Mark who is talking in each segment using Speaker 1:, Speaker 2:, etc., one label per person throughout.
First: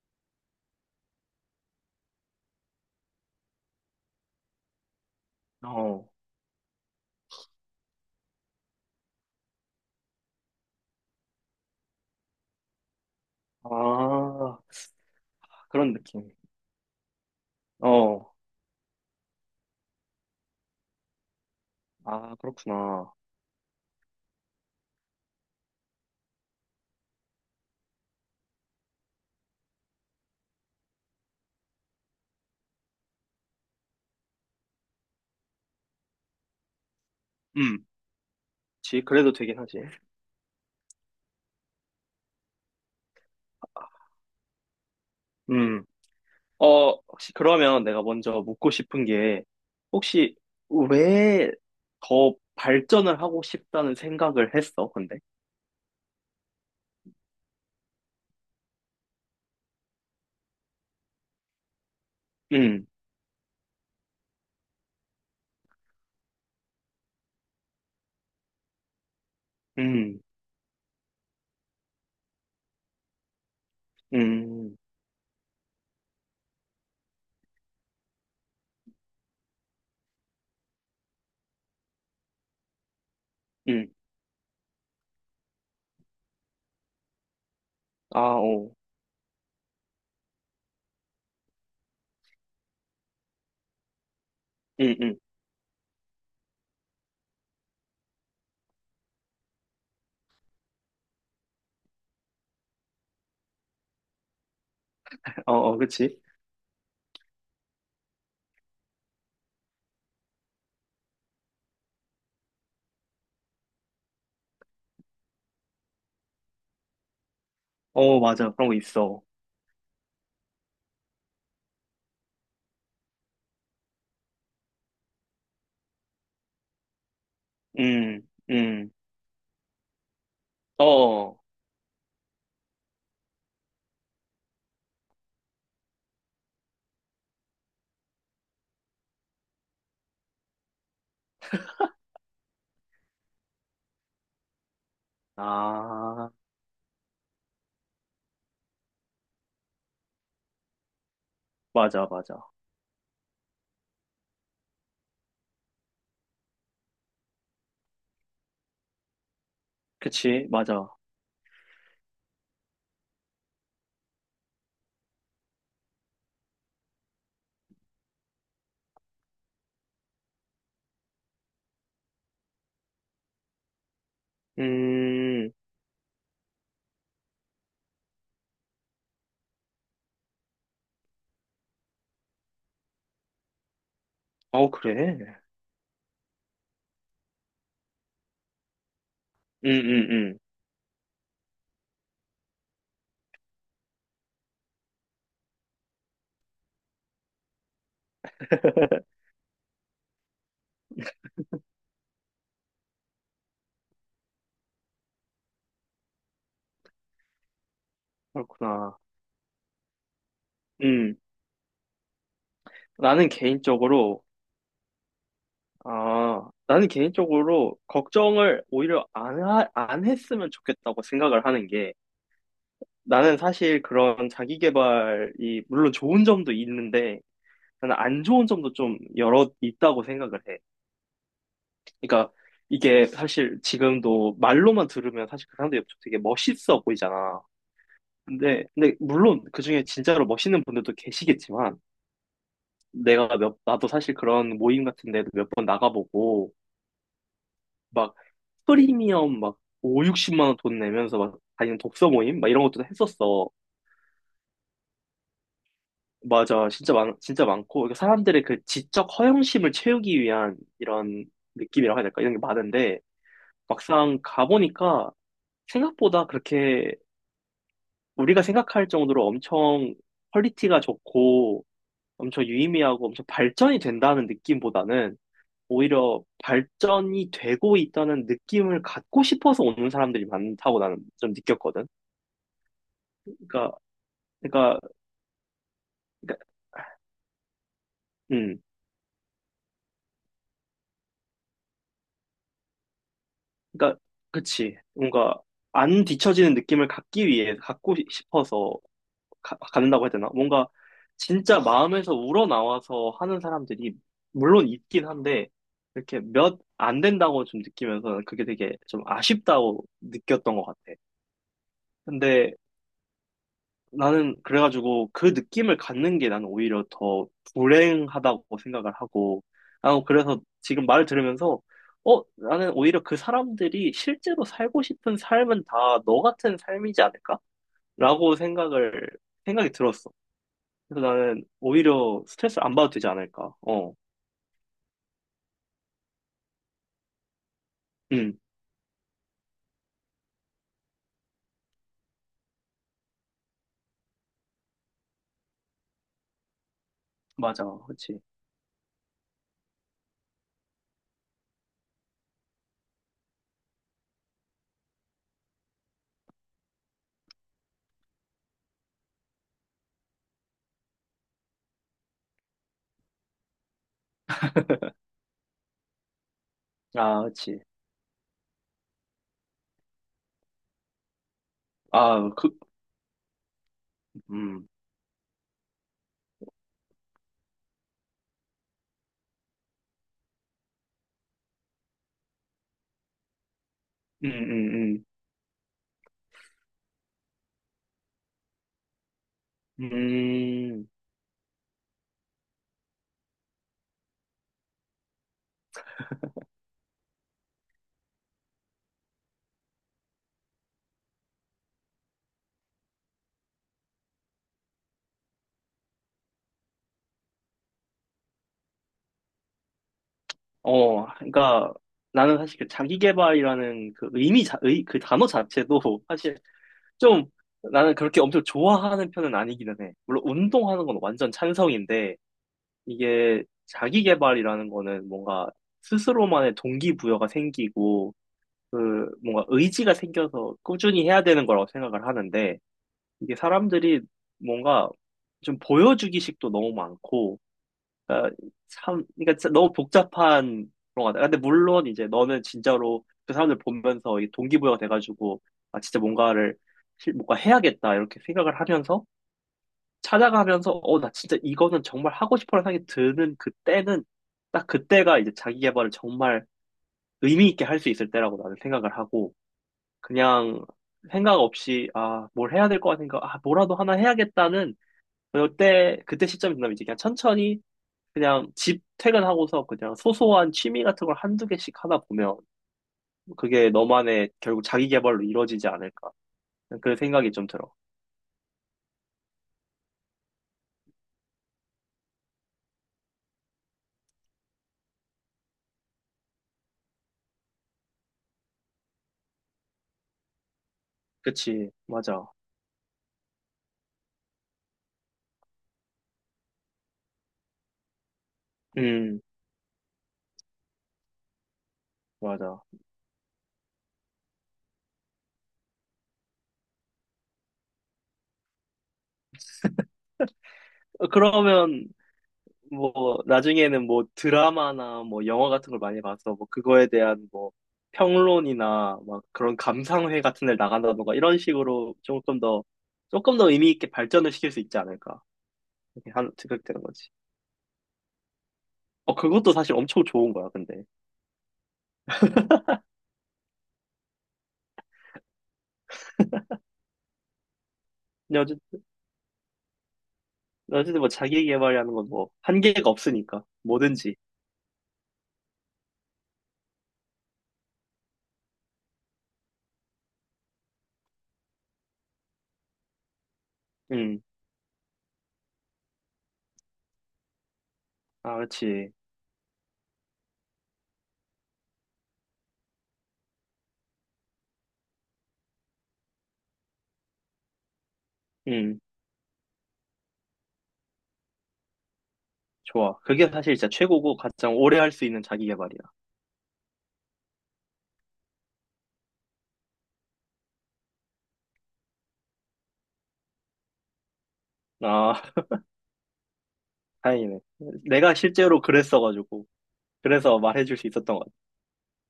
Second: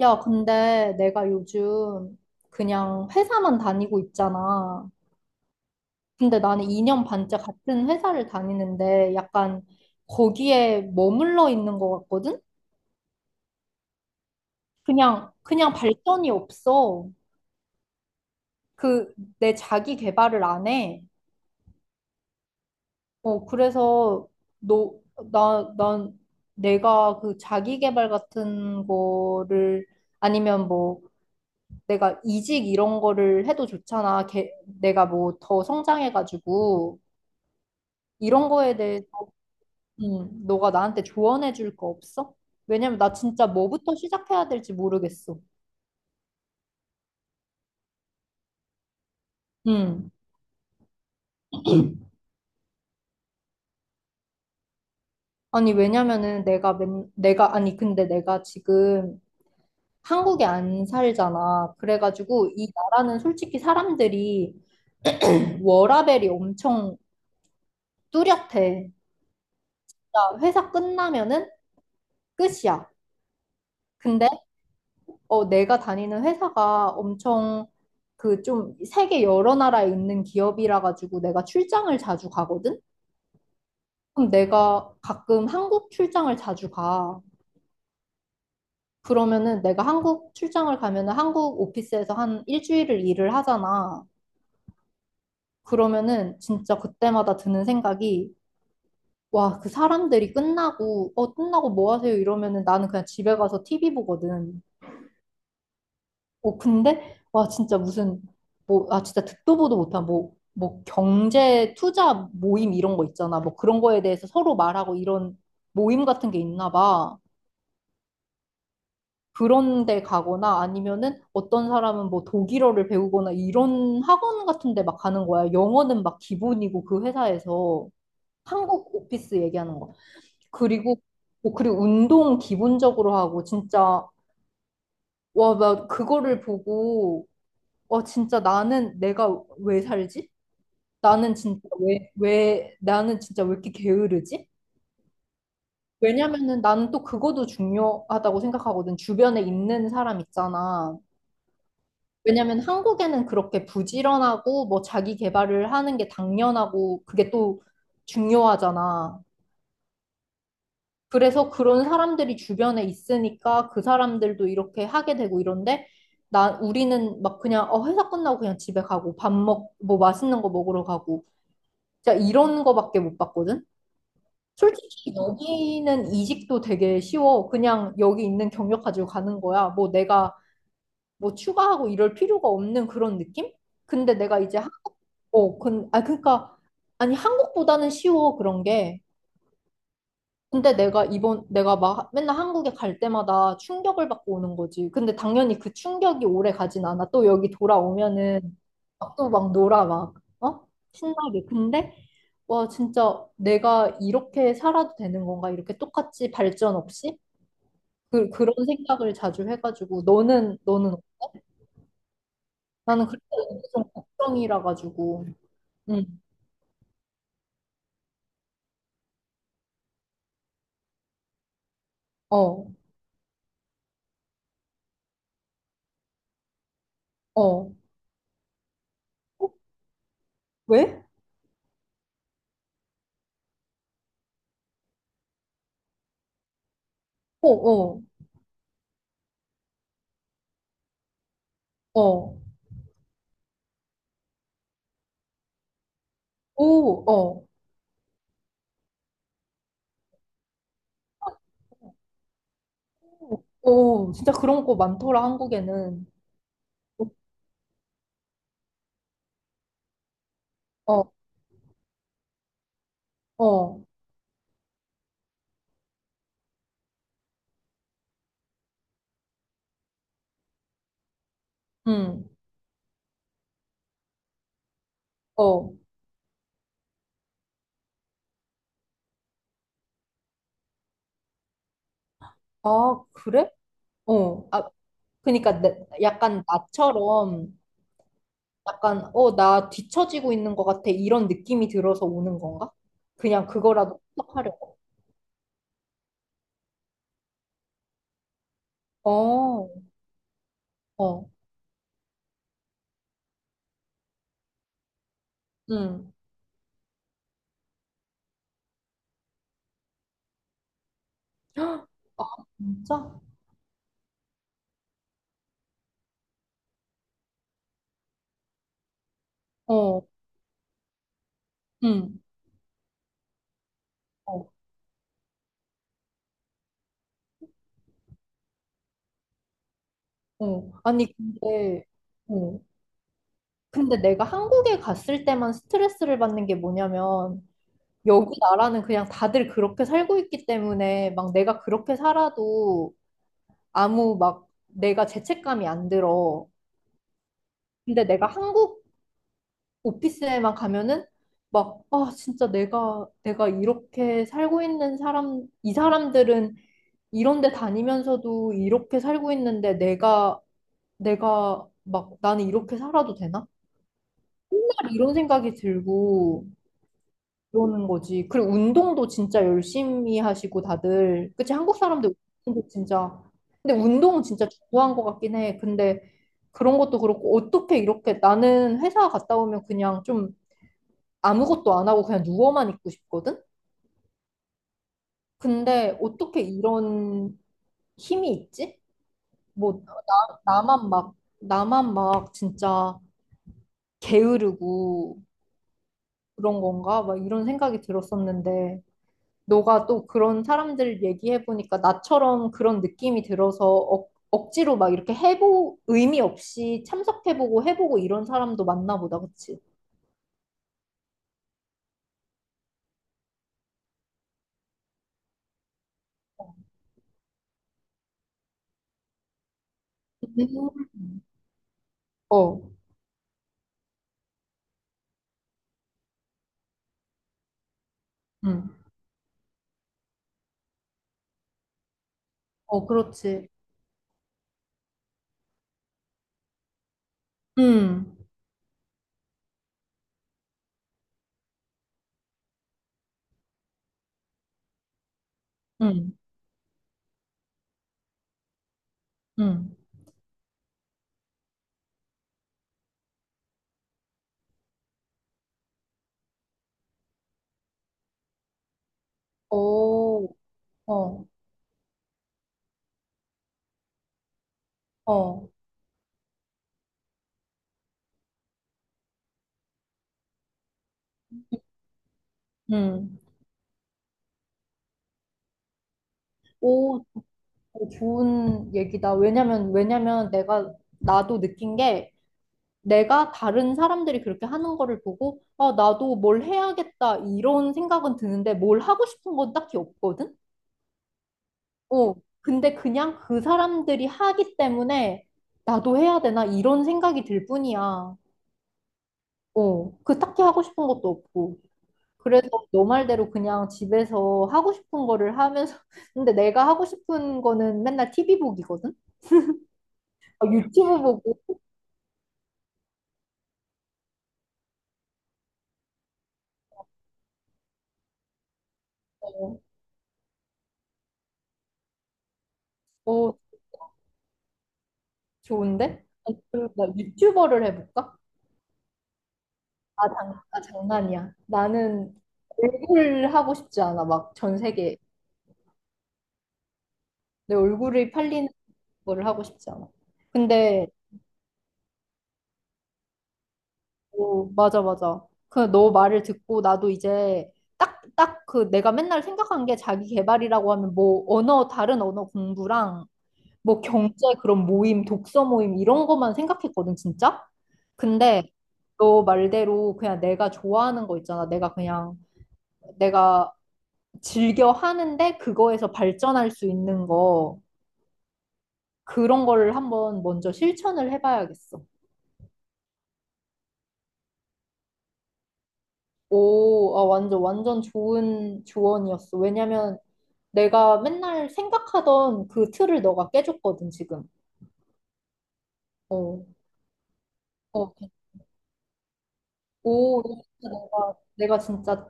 Speaker 1: 야, 근데 내가 요즘 그냥 회사만 다니고 있잖아.
Speaker 2: 어,
Speaker 1: 근데 나는 2년 반째 같은 회사를 다니는데 약간 거기에 머물러 있는 것 같거든?
Speaker 2: 아,
Speaker 1: 그냥
Speaker 2: 그런
Speaker 1: 발전이
Speaker 2: 느낌.
Speaker 1: 없어.
Speaker 2: 어,
Speaker 1: 그, 내 자기 개발을 안 해.
Speaker 2: 아, 그렇구나.
Speaker 1: 어, 그래서 너, 나, 난 내가 그 자기 개발 같은 거를 아니면 뭐 내가 이직 이런 거를 해도 좋잖아. 개, 내가 뭐 더 성장해가지고.
Speaker 2: 음,
Speaker 1: 이런 거에 대해서
Speaker 2: 그래도 되긴 하지.
Speaker 1: 너가 나한테 조언해 줄 거 없어? 왜냐면 나 진짜 뭐부터 시작해야 될지 모르겠어.
Speaker 2: 음, 혹시 그러면 내가 먼저 묻고 싶은 게,
Speaker 1: 음.
Speaker 2: 혹시 왜 더 발전을 하고 싶다는 생각을 했어, 근데?
Speaker 1: 아니, 왜냐면은 내가 맨, 내가, 아니, 근데 내가 지금 한국에 안 살잖아. 그래가지고 이
Speaker 2: 음,
Speaker 1: 나라는 솔직히 사람들이 워라밸이 엄청 뚜렷해.
Speaker 2: 음,
Speaker 1: 진짜 회사 끝나면은 끝이야. 근데
Speaker 2: 음,
Speaker 1: 어, 내가 다니는 회사가 엄청 그 좀 세계 여러 나라에 있는 기업이라 가지고 내가 출장을 자주 가거든?
Speaker 2: 음,
Speaker 1: 그럼 내가 가끔 한국 출장을 자주 가.
Speaker 2: 아, 어,
Speaker 1: 그러면은 내가 한국 출장을 가면은 한국 오피스에서 한 일주일을 일을 하잖아.
Speaker 2: 음, 음,
Speaker 1: 그러면은 진짜 그때마다 드는 생각이 와, 그 사람들이 끝나고 어 끝나고 뭐 하세요? 이러면은 나는 그냥 집에 가서 TV 보거든.
Speaker 2: 어, 어, 그치?
Speaker 1: 어 근데 와 진짜 무슨 뭐 진짜 듣도 보도 못한 뭐 경제 투자 모임 이런 거 있잖아. 뭐 그런 거에 대해서 서로 말하고 이런 모임 같은 게 있나 봐.
Speaker 2: 어, 맞아. 그런 거 있어.
Speaker 1: 그런 데 가거나 아니면은 어떤 사람은 뭐 독일어를 배우거나 이런 학원 같은 데 막 가는 거야. 영어는 막 기본이고 그 회사에서
Speaker 2: 음, 음,
Speaker 1: 한국 오피스 얘기하는 거.
Speaker 2: 어,
Speaker 1: 그리고
Speaker 2: 어.
Speaker 1: 뭐 그리고 운동 기본적으로 하고 진짜 와, 나 그거를 보고 와 진짜 나는 내가 왜 살지? 나는 진짜 왜 나는 진짜 왜 이렇게 게으르지?
Speaker 2: 아,
Speaker 1: 왜냐면은 나는 또 그것도 중요하다고 생각하거든. 주변에 있는 사람 있잖아.
Speaker 2: 맞아, 맞아.
Speaker 1: 왜냐면 한국에는 그렇게 부지런하고 뭐 자기 개발을 하는 게 당연하고 그게 또 중요하잖아.
Speaker 2: 그치, 맞아.
Speaker 1: 그래서 그런 사람들이 주변에 있으니까 그 사람들도 이렇게 하게 되고 이런데 나 우리는 막 그냥 어 회사 끝나고 그냥 집에 가고 밥 먹 뭐 맛있는 거 먹으러 가고 진짜 이런 거밖에 못 봤거든. 솔직히
Speaker 2: 음,
Speaker 1: 여기는 이직도 되게 쉬워. 그냥 여기 있는 경력 가지고 가는 거야. 뭐 내가 뭐 추가하고 이럴 필요가 없는 그런 느낌? 근데 내가 이제
Speaker 2: 어, 그래.
Speaker 1: 어, 근, 아, 그니까, 아니, 한국보다는 쉬워, 그런 게.
Speaker 2: 응, 응, 응.
Speaker 1: 근데 내가 이번, 내가 막 맨날 한국에 갈 때마다 충격을 받고 오는 거지. 근데 당연히 그 충격이 오래 가진 않아. 또 여기 돌아오면은 또 막 놀아, 막, 어? 신나게. 근데, 와, 진짜 내가 이렇게 살아도 되는 건가? 이렇게 똑같이 발전 없이? 그, 그런
Speaker 2: 그렇구나.
Speaker 1: 생각을 자주 해가지고, 너는,
Speaker 2: 음,
Speaker 1: 나는 그때
Speaker 2: 나는
Speaker 1: 좀
Speaker 2: 개인적으로,
Speaker 1: 걱정이라 가지고, 응,
Speaker 2: 아, 나는 개인적으로 걱정을 오히려 안 했으면 좋겠다고 생각을 하는 게,
Speaker 1: 어,
Speaker 2: 나는 사실 그런 자기 개발이, 물론 좋은 점도 있는데,
Speaker 1: 어. 어?
Speaker 2: 나는 안 좋은 점도 좀 여러 있다고 생각을 해.
Speaker 1: 왜?
Speaker 2: 그러니까 이게 사실 지금도 말로만 들으면 사실 그 사람들이 되게 멋있어 보이잖아.
Speaker 1: 어, 어.
Speaker 2: 근데 물론 그중에 진짜로 멋있는 분들도 계시겠지만,
Speaker 1: 어,
Speaker 2: 나도 사실 그런 모임 같은 데도 몇 번 나가보고,
Speaker 1: 오, 어,
Speaker 2: 막, 프리미엄 막, 5, 60만 원 돈 내면서 막, 다니는 독서 모임? 막 이런 것도 했었어.
Speaker 1: 오, 진짜 그런 거 많더라, 한국에는.
Speaker 2: 맞아. 진짜 많고, 그러니까 사람들의 그 지적 허영심을 채우기 위한
Speaker 1: 어,
Speaker 2: 이런 느낌이라고 해야 될까? 이런 게 많은데,
Speaker 1: 어,
Speaker 2: 막상 가보니까 생각보다 그렇게 우리가 생각할 정도로 엄청 퀄리티가 좋고,
Speaker 1: 음,
Speaker 2: 엄청 유의미하고 엄청 발전이 된다는 느낌보다는
Speaker 1: 어.
Speaker 2: 오히려 발전이 되고 있다는 느낌을 갖고 싶어서 오는 사람들이 많다고 나는 좀 느꼈거든.
Speaker 1: 아, 그래?
Speaker 2: 그러니까,
Speaker 1: 어. 아,
Speaker 2: 그러니까,
Speaker 1: 그러니까 내- 약간
Speaker 2: 그러니까,
Speaker 1: 나처럼
Speaker 2: 음,
Speaker 1: 약간 어, 나 뒤처지고 있는 것 같아. 이런 느낌이 들어서 오는 건가? 그냥
Speaker 2: 그러니까,
Speaker 1: 그거라도 해석하려고.
Speaker 2: 그치. 뭔가 안 뒤처지는 느낌을 갖기 위해 갖고 싶어서
Speaker 1: 어,
Speaker 2: 갖는다고 해야 되나? 뭔가
Speaker 1: 어,
Speaker 2: 진짜 마음에서 우러나와서 하는 사람들이 물론 있긴 한데
Speaker 1: 음.
Speaker 2: 이렇게 몇 안 된다고 좀 느끼면서 그게 되게 좀 아쉽다고 느꼈던 것 같아.
Speaker 1: 헉, 아,
Speaker 2: 근데
Speaker 1: 진짜?
Speaker 2: 나는 그래가지고 그 느낌을 갖는 게 나는 오히려 더 불행하다고 생각을 하고, 아,
Speaker 1: 어,
Speaker 2: 그래서 지금 말을 들으면서,
Speaker 1: 음,
Speaker 2: 어, 나는 오히려 그 사람들이 실제로
Speaker 1: 어,
Speaker 2: 살고 싶은 삶은 다 너 같은 삶이지 않을까? 라고 생각을, 생각이 들었어.
Speaker 1: 어.
Speaker 2: 그래서
Speaker 1: 아니,
Speaker 2: 나는
Speaker 1: 근데,
Speaker 2: 오히려
Speaker 1: 어,
Speaker 2: 스트레스를 안 받아도 되지 않을까. 어,
Speaker 1: 근데 내가 한국에 갔을 때만 스트레스를 받는 게 뭐냐면 여기
Speaker 2: 음,
Speaker 1: 나라는 그냥 다들 그렇게 살고 있기 때문에 막 내가 그렇게 살아도 아무 막 내가 죄책감이 안 들어.
Speaker 2: 맞아.
Speaker 1: 근데
Speaker 2: 그치.
Speaker 1: 내가 한국 오피스에만 가면은 막 아 진짜 내가 이렇게 살고 있는 사람 이 사람들은 이런 데 다니면서도 이렇게 살고 있는데 내가 내가 막 나는 이렇게 살아도 되나? 이런 생각이 들고
Speaker 2: 아, 그치.
Speaker 1: 그러는 거지. 그리고 운동도 진짜 열심히 하시고 다들. 그치? 한국 사람들
Speaker 2: 아, 그,
Speaker 1: 운동도 진짜. 근데 운동은 진짜
Speaker 2: 음,
Speaker 1: 좋아한 것 같긴 해. 근데 그런 것도 그렇고 어떻게 이렇게 나는 회사 갔다 오면 그냥 좀 아무것도 안 하고 그냥 누워만 있고 싶거든?
Speaker 2: 음, 음,
Speaker 1: 근데 어떻게 이런 힘이 있지? 뭐 나, 나만
Speaker 2: 음.
Speaker 1: 막 나만 막 진짜 게으르고 그런 건가? 막 이런 생각이 들었었는데 너가 또 그런 사람들 얘기해보니까 나처럼 그런 느낌이 들어서 억, 억지로 막 이렇게 해보, 의미 없이 참석해보고 해보고 이런 사람도 맞나 보다, 그치?
Speaker 2: 어, 그러니까 나는 사실 그 자기계발이라는 그 의미 그 단어 자체도 사실 좀 나는 그렇게 엄청 좋아하는 편은 아니기는 해. 물론 운동하는 건
Speaker 1: 음.
Speaker 2: 완전 찬성인데
Speaker 1: 어,
Speaker 2: 이게 자기계발이라는 거는 뭔가 스스로만의 동기부여가 생기고
Speaker 1: 음,
Speaker 2: 그 뭔가 의지가 생겨서 꾸준히 해야 되는 거라고 생각을 하는데
Speaker 1: 어,
Speaker 2: 이게
Speaker 1: 그렇지.
Speaker 2: 사람들이 뭔가 좀 보여주기식도 너무 많고
Speaker 1: 음,
Speaker 2: 그러니까 참, 그러니까 너무 복잡한 그런 것 같아. 근데 물론 이제 너는 진짜로 그 사람들 보면서 이 동기부여가 돼가지고, 아, 진짜
Speaker 1: 음,
Speaker 2: 뭔가를, 뭔가 해야겠다, 이렇게 생각을 하면서,
Speaker 1: 음.
Speaker 2: 찾아가면서, 어, 나 진짜 이거는 정말 하고 싶어라는 생각이 드는 그때는, 딱 그때가 이제 자기 개발을 정말 의미 있게 할 수 있을 때라고 나는 생각을 하고,
Speaker 1: 오,
Speaker 2: 그냥
Speaker 1: 어,
Speaker 2: 생각 없이, 아, 뭘 해야 될 것 같은가, 아, 뭐라도 하나 해야겠다는,
Speaker 1: 어,
Speaker 2: 그때 시점이 지나면 이제 그냥 천천히 그냥 집 퇴근하고서 그냥 소소한 취미 같은 걸 한두 개씩 하다 보면
Speaker 1: 음.
Speaker 2: 그게 너만의 결국 자기 개발로 이루어지지 않을까. 그
Speaker 1: 오,
Speaker 2: 생각이 좀 들어.
Speaker 1: 오, 좋은 얘기다. 왜냐면 내가, 나도 느낀 게, 내가 다른 사람들이 그렇게 하는 거를 보고, 아, 나도 뭘 해야겠다, 이런 생각은 드는데, 뭘 하고 싶은 건 딱히 없거든?
Speaker 2: 그치,
Speaker 1: 어,
Speaker 2: 맞아.
Speaker 1: 근데 그냥 그 사람들이 하기 때문에, 나도 해야 되나, 이런 생각이 들 뿐이야.
Speaker 2: 음,
Speaker 1: 어, 그 딱히 하고 싶은 것도 없고. 그래서
Speaker 2: 맞아.
Speaker 1: 너 말대로 그냥 집에서 하고 싶은 거를 하면서, 근데 내가 하고 싶은 거는 맨날 TV 보기거든? 아, 유튜브
Speaker 2: 어,
Speaker 1: 보고,
Speaker 2: 그러면 뭐 나중에는 뭐 드라마나 뭐 영화 같은 걸 많이 봐서 뭐 그거에 대한 뭐 평론이나 막 그런
Speaker 1: 어,
Speaker 2: 감상회 같은 데 나간다던가 이런 식으로 조금 더 조금
Speaker 1: 어,
Speaker 2: 더 의미 있게 발전을 시킬 수 있지 않을까.
Speaker 1: 좋은데?
Speaker 2: 이렇게 한
Speaker 1: 아, 그럼
Speaker 2: 생각되는
Speaker 1: 나
Speaker 2: 거지.
Speaker 1: 유튜버를 해볼까?
Speaker 2: 어, 그것도 사실 엄청
Speaker 1: 아,
Speaker 2: 좋은
Speaker 1: 장,
Speaker 2: 거야,
Speaker 1: 아,
Speaker 2: 근데.
Speaker 1: 장난이야. 나는 얼굴 하고 싶지 않아. 막 전 세계 내 얼굴이 팔리는
Speaker 2: 근데
Speaker 1: 거를 하고 싶지 않아. 근데
Speaker 2: 어쨌든 뭐 자기 개발이라는 건 뭐 한계가 없으니까 뭐든지.
Speaker 1: 오, 맞아 맞아. 그 너 말을 듣고 나도 이제 딱 딱 그 내가 맨날 생각한 게 자기 개발이라고 하면 뭐 언어 다른 언어 공부랑 뭐 경제
Speaker 2: 음,
Speaker 1: 그런 모임, 독서 모임 이런 것만 생각했거든, 진짜.
Speaker 2: 아,
Speaker 1: 근데
Speaker 2: 그렇지.
Speaker 1: 너 말대로 그냥 내가 좋아하는 거 있잖아. 내가 그냥 내가 즐겨 하는데 그거에서 발전할 수 있는 거
Speaker 2: 음,
Speaker 1: 그런 거를 한번 먼저 실천을 해봐야겠어.
Speaker 2: 좋아. 그게 사실 진짜 최고고 가장 오래 할 수 있는 자기 개발이야.
Speaker 1: 오, 아, 완전 완전 좋은 조언이었어. 왜냐면 내가 맨날 생각하던 그 틀을 너가 깨줬거든 지금.
Speaker 2: 아,
Speaker 1: 어,
Speaker 2: 다행이네.
Speaker 1: 어,
Speaker 2: 내가 실제로 그랬어가지고
Speaker 1: 오,
Speaker 2: 그래서
Speaker 1: 진짜
Speaker 2: 말해줄 수 있었던
Speaker 1: 내가
Speaker 2: 것 같아.
Speaker 1: 내가 진짜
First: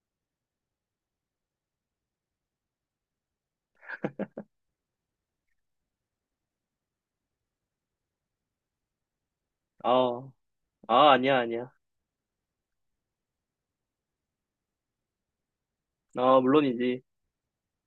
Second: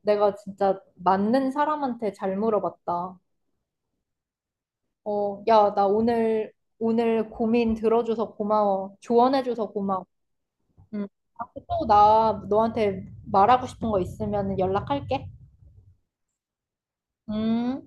Speaker 1: 내가 진짜 맞는 사람한테 잘 물어봤다. 어, 야, 나 오늘 고민 들어줘서 고마워. 조언해줘서 고마워.
Speaker 2: 아,
Speaker 1: 음.
Speaker 2: 아 아니야 아니야.
Speaker 1: 또 나 너한테 말하고 싶은 거 있으면 연락할게.
Speaker 2: 아 물론이지.
Speaker 1: 음.